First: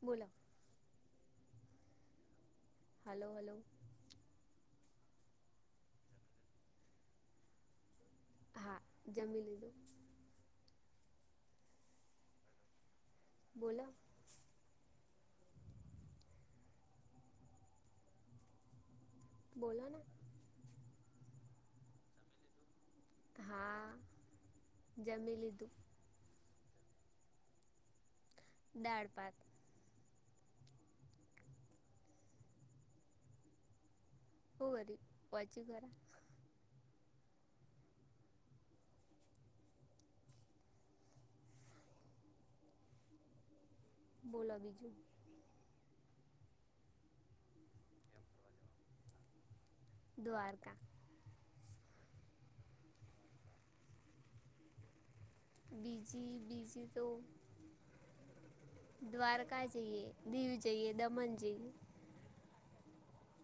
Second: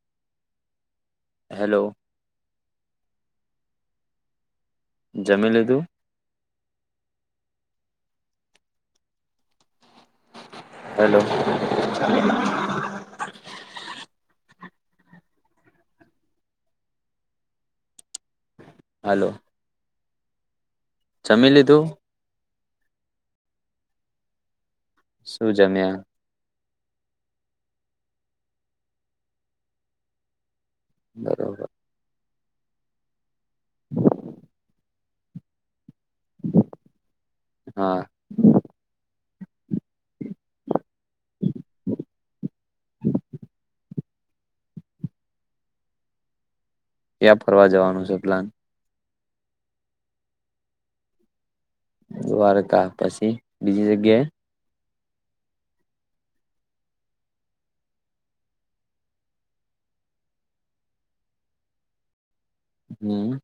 બોલો. Hello. Hello hello જમી લીધું? હા, જમી લીધું. હેલો [inaudible] બોલો? હાલો. બોલો ના. જમી લીધું? હા. જમી શું લીધું. જમ્યા દાળ ભાત. બરોબર. [inaudible] શુ વળી પહોંચ્યો ઘરે? હા. બોલા બીજું. ક્યાં ફરવા જવાનું છે પ્લાન? દ્વારકા. દ્વારકા પછી બીજી જગ્યાએ બીજી બીજી તો દ્વારકા જઈએ, દીવ જઈએ દમણ જઈએ. હમ.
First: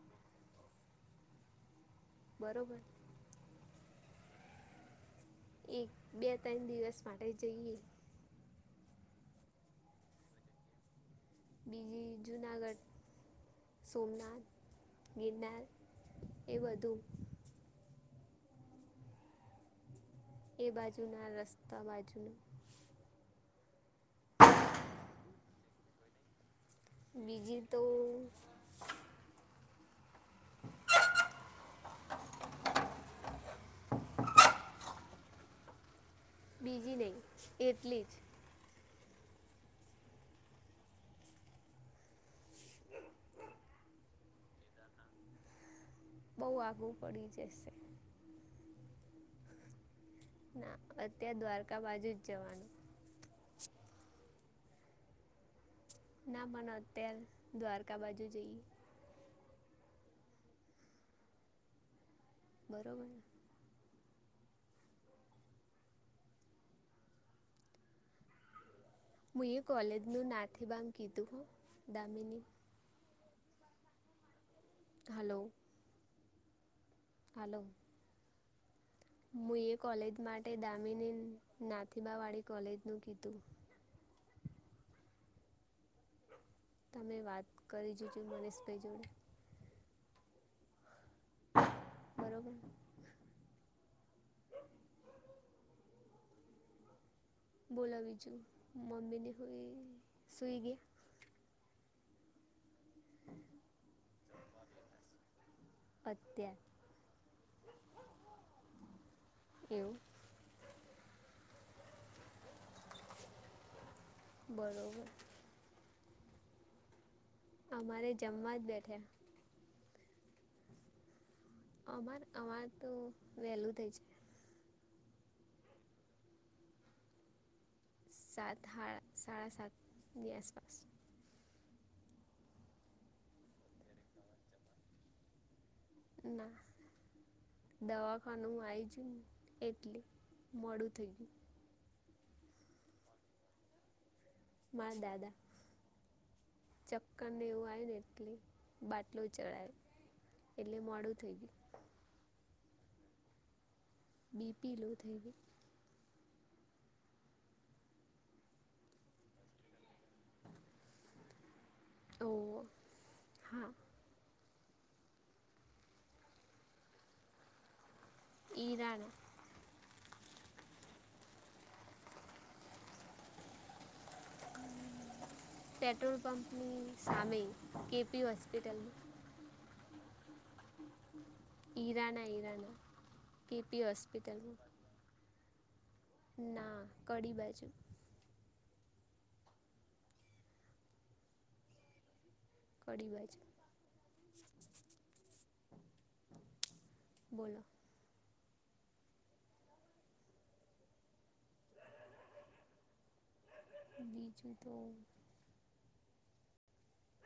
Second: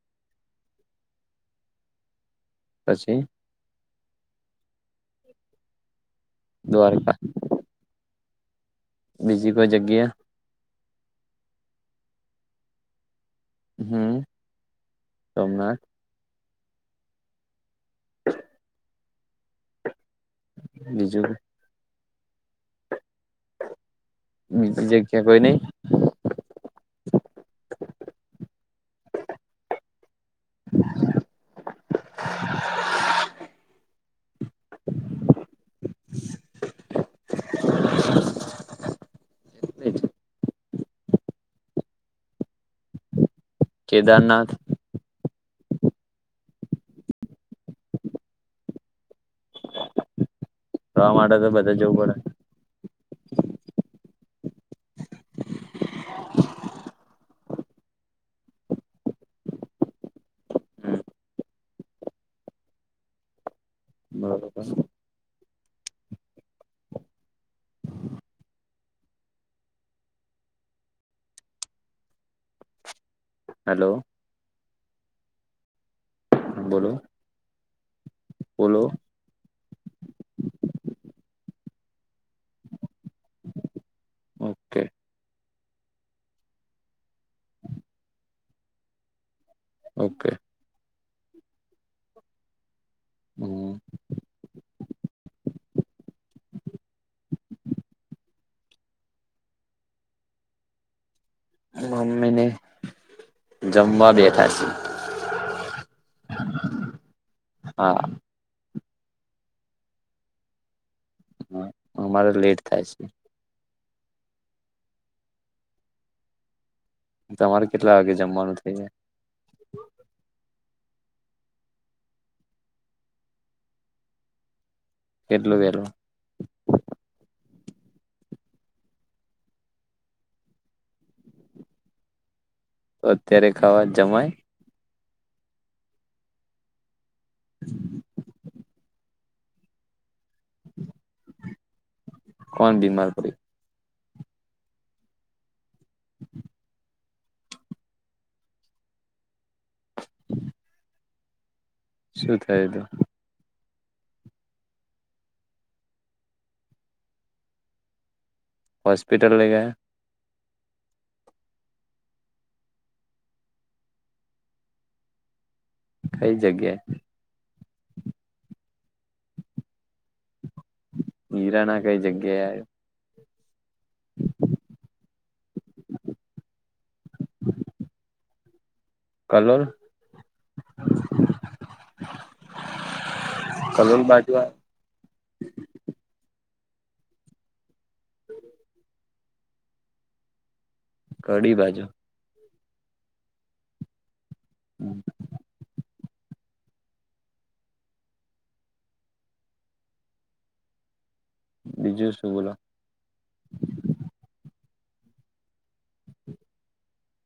બરોબર. પછી એક બે ત્રણ દિવસ દ્વારકા માટે જઈએ. બીજી કોઈ જગ્યા? બીજી જુનાગઢ. હમ સોમનાથ, ગિરનાથ સોમનાથ એ વધું એ બાજુ ના બીજું રસ્તા બા બીજી જગ્યા કોઈ નહી. બીજી તો બીજી નહી એટલીજ. કેદારનાથ. બહુ આગુ પડી જશે. ના ફરવા માટે અત્યાર તો બધા દ્વારકા જવું બાજુ જ જવાનું. ના મને અત્યારે દ્વારકા બાજુ જઈ. બરોબર. પડે હું એ કોલેજનું નાથેબાગ કીધું દામીની. હલો. હલો. બોલો હાલો. બોલો મુએ કોલેજ માટે દામીની નાથેબાવાળી કોલેજનું કીધું ઓકે તમે વાત કરી જોજો મનીષભાઈ જોડે ઓકે હમ બરોબર. બોલા વીજું મમ્મીને [unintelligible] સુઈ ગયા? મમ્મી ને જમવા બેઠા સી. અત્ય હા. એઉ અમારે લેટ થાય છે. બરોબર. તમારે કેટલા અમારે વાગે જમવા જમવાનું જ થઈ જાય? બેઠા અમાર અમારે તો વેલું થઈ જાય. કેટલું વેલુ? સાત હડા સાડા સાતની આસપાસ. તો અત્યારે ખાવા જમાય? ના. દવાખાનું [unintelligible] એટલી મોડું થઈ ગયું. કોણ બીમાર પડી? મારા દાદા ચક્કર ને એવું આઈવું ને એટલે બાટલો ચડાય એટલે મોડું થઈ ગયું. શું થાય તો? બીપી લો થઈ ગઈ. હોસ્પિટલ લઈ ગયા. ઓ હા. કઈ જગ્યા? ઈરાન. હીરાના કઈ જગ્યાએ. પેટ્રોલ પંપની સામે કે પી હોસ્પિટલ. કલર. ઈરાના ઈરાના કે પી કલોલ બાજુ હોસ્પિટલ. આયો? ના કડી બાજુ. કડી બાજુ. કડી બાજ. હમ્મ. બોલો. બીજું શું બોલો. બીજું તો.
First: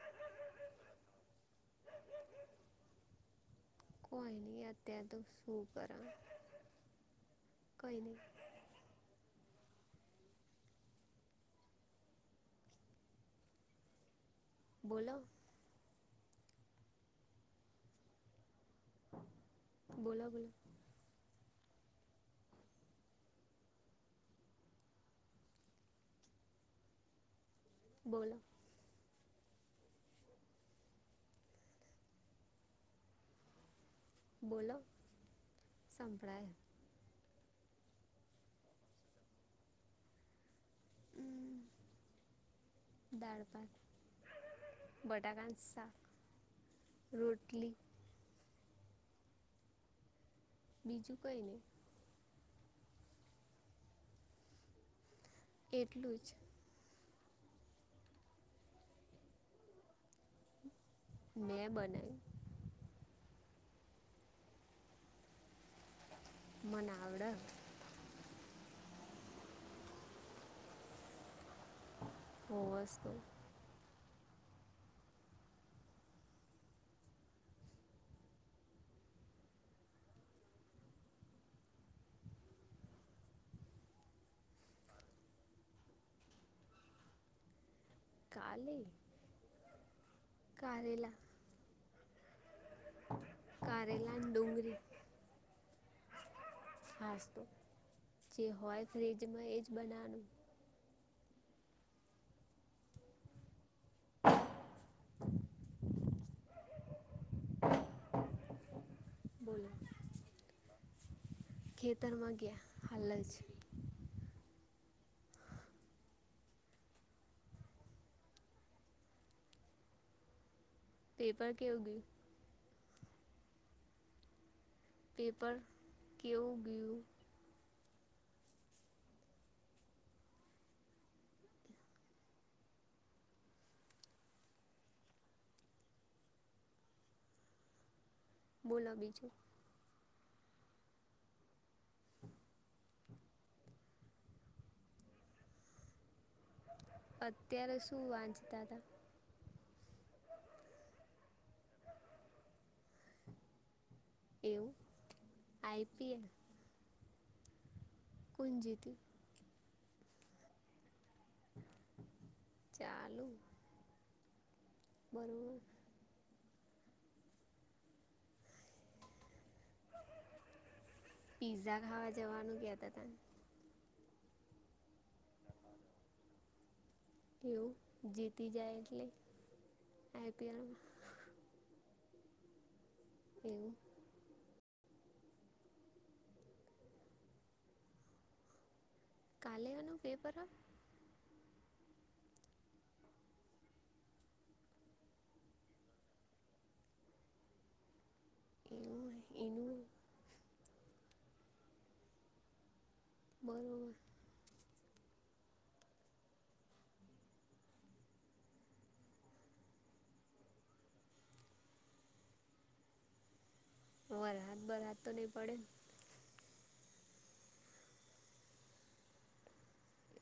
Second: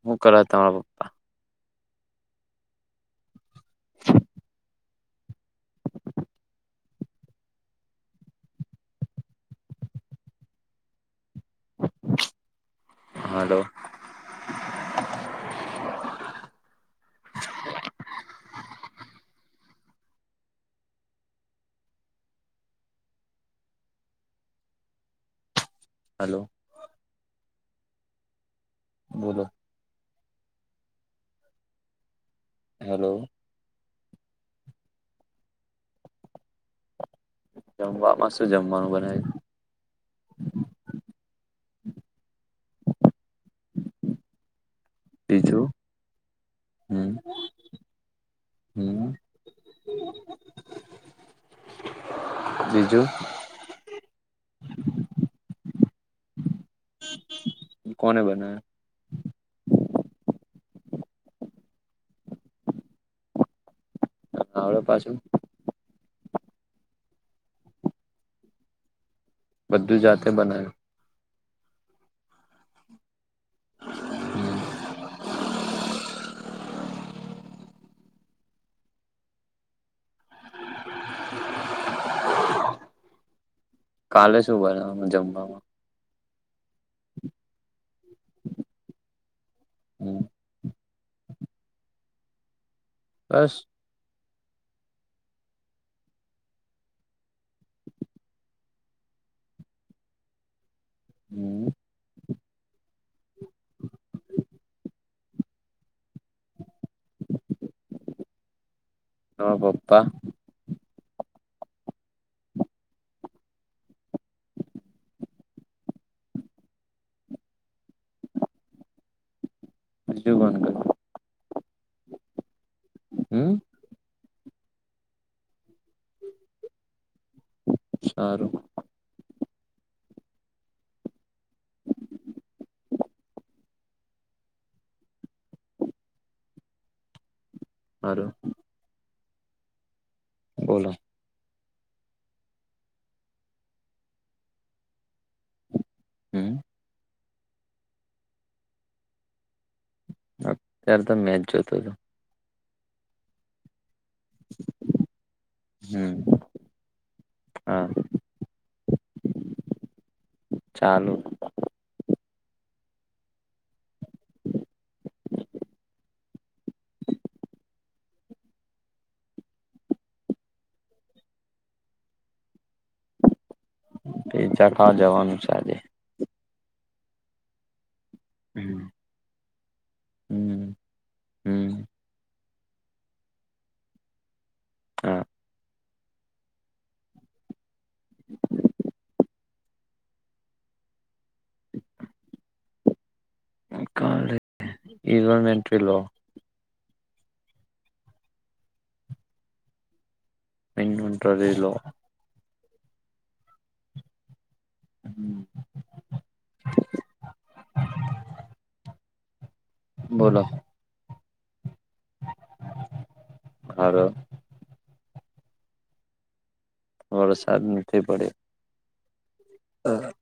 હું કરે તમારા પપ્પા? કોઈ ની. ત્યા તો શું કર કઈ નઈ. હલો. બોલો. બોલા, બોલો. હેલો બોલો બોલો હેલો બોલો સંંભળાય. જમવામાં શું જમવાનું બનાયુ. દાળ ભાથ બટાકાનું બીજું શાક હમ રોટલી. હમ બીજું કઈ નહીં બીજું એટલું જ કોને બનાયા મેં બના હ આવળો પાછું? મને આવડે બધું જાતે બનાયું? હોવસ તો. [unintelligible] કાલે શું બનાવ્યું જમવામાં? કાલે હમ કરેલા બસ. કારેલા ડુંગળી હાસ્તો જે હોય ફ્રિજમાં તે જ બનાવવાનું. હમમ. [inaudible] ન બાપા. ખેતારમાંગ હાલ જ. મું કોનું કર પેપર કેવ ગય હમ. પેપર કેવું ગયું? સારું. હ [inaudible] બોલો બીજું. બોલો. હમ અત્યારે શું વાંચતા હતા. અત્ય્યારે તો મેચ જોતો હતો. એવું હમ આઈપીએલ હા. કોલેજેથી ચાલુ ચાલુ બરોબર. પીઝા ખાવા જવાનું કયા? પીઝા ખાવા જવાનું છે આજે. એવ. જીતી જાય હમ એટલે. હમ આઈપીએલ. હમ એવું. હમ્મ. કાલેવાનું પેપર કલે ન એન્ટ્રી લો. એ એનું. એ રહે એલો. બરોબર. હમ. [unintelligible] બોલો. [inaudible] હ રાત બર રાત તો નહી પડે. વરસાદ નથી પડ્યો.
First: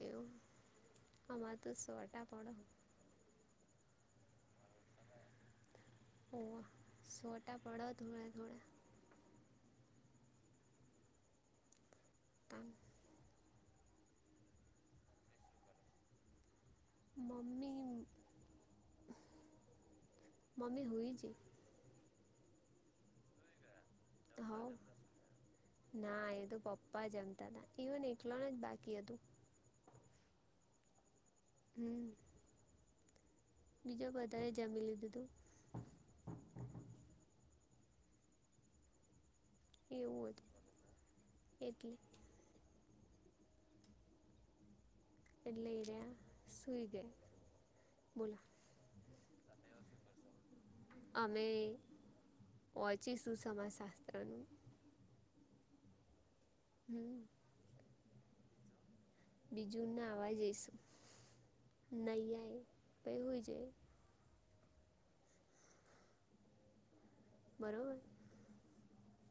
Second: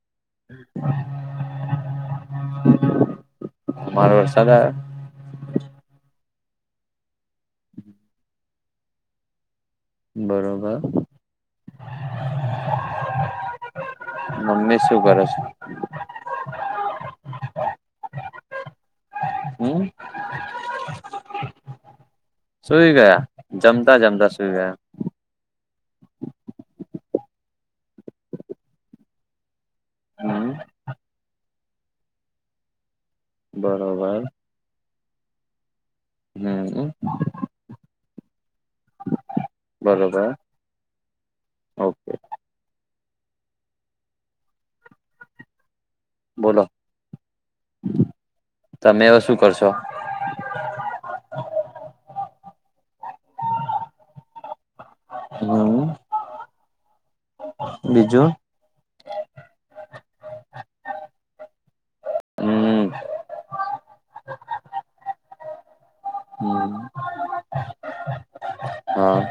એવું આમાં તો સોટા પડો. મારો સાદાર. ઓ છોટા પડો થોડાે-થોડા. બરોબર. [inaudible] મમ્મી શું કરે છે. મમ્મી હમ [inaudible] મમ્મી હો છે. સુઈ ગયા. જમ તા સુઈ હવ ગયા ના એ તો પપ્પા જમતા હતા એકલોને જ બાકી હતું હમ. હમ બીજા બરોબર બધાએ જમી લીધું તો? હમ. બરોબર, એવું હતું એટલે ઓકે. એટલે એ રહ્યા. બોલો, સુઈ ગયા બોલો તમે હવે શું કરશો? હોચી સુું સમાજ શાસ્ત્ર નું હમ. હમ. બીજું? બીજું નહી અ પ હમ હો જ. હમ. બરોબર હા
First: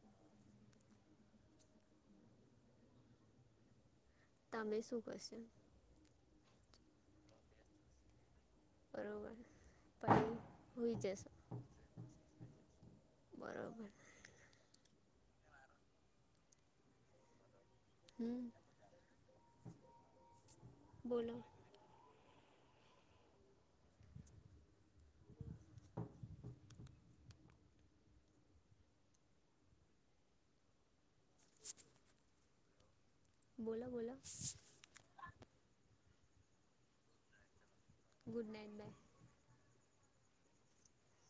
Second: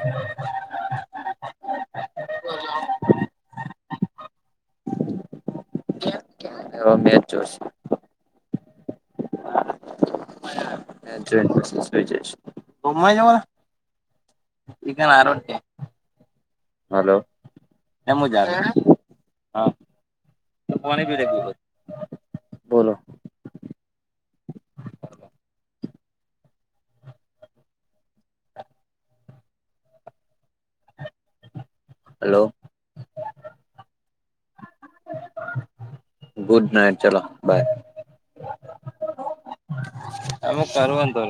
તમે શું કરશો? અ મેચ જોશે. બરોબર. પહી હુઈ ટ જશો બઈ જ [unintelligible] [unintelligible] બરોબર હલો એમ જ હમ આવે, હા, કોણી ભી બોલો બોલો. હલો. બોલો બોલો. ગુડ નાઈટ ચલો બાય. Good night bye. અમે કર તો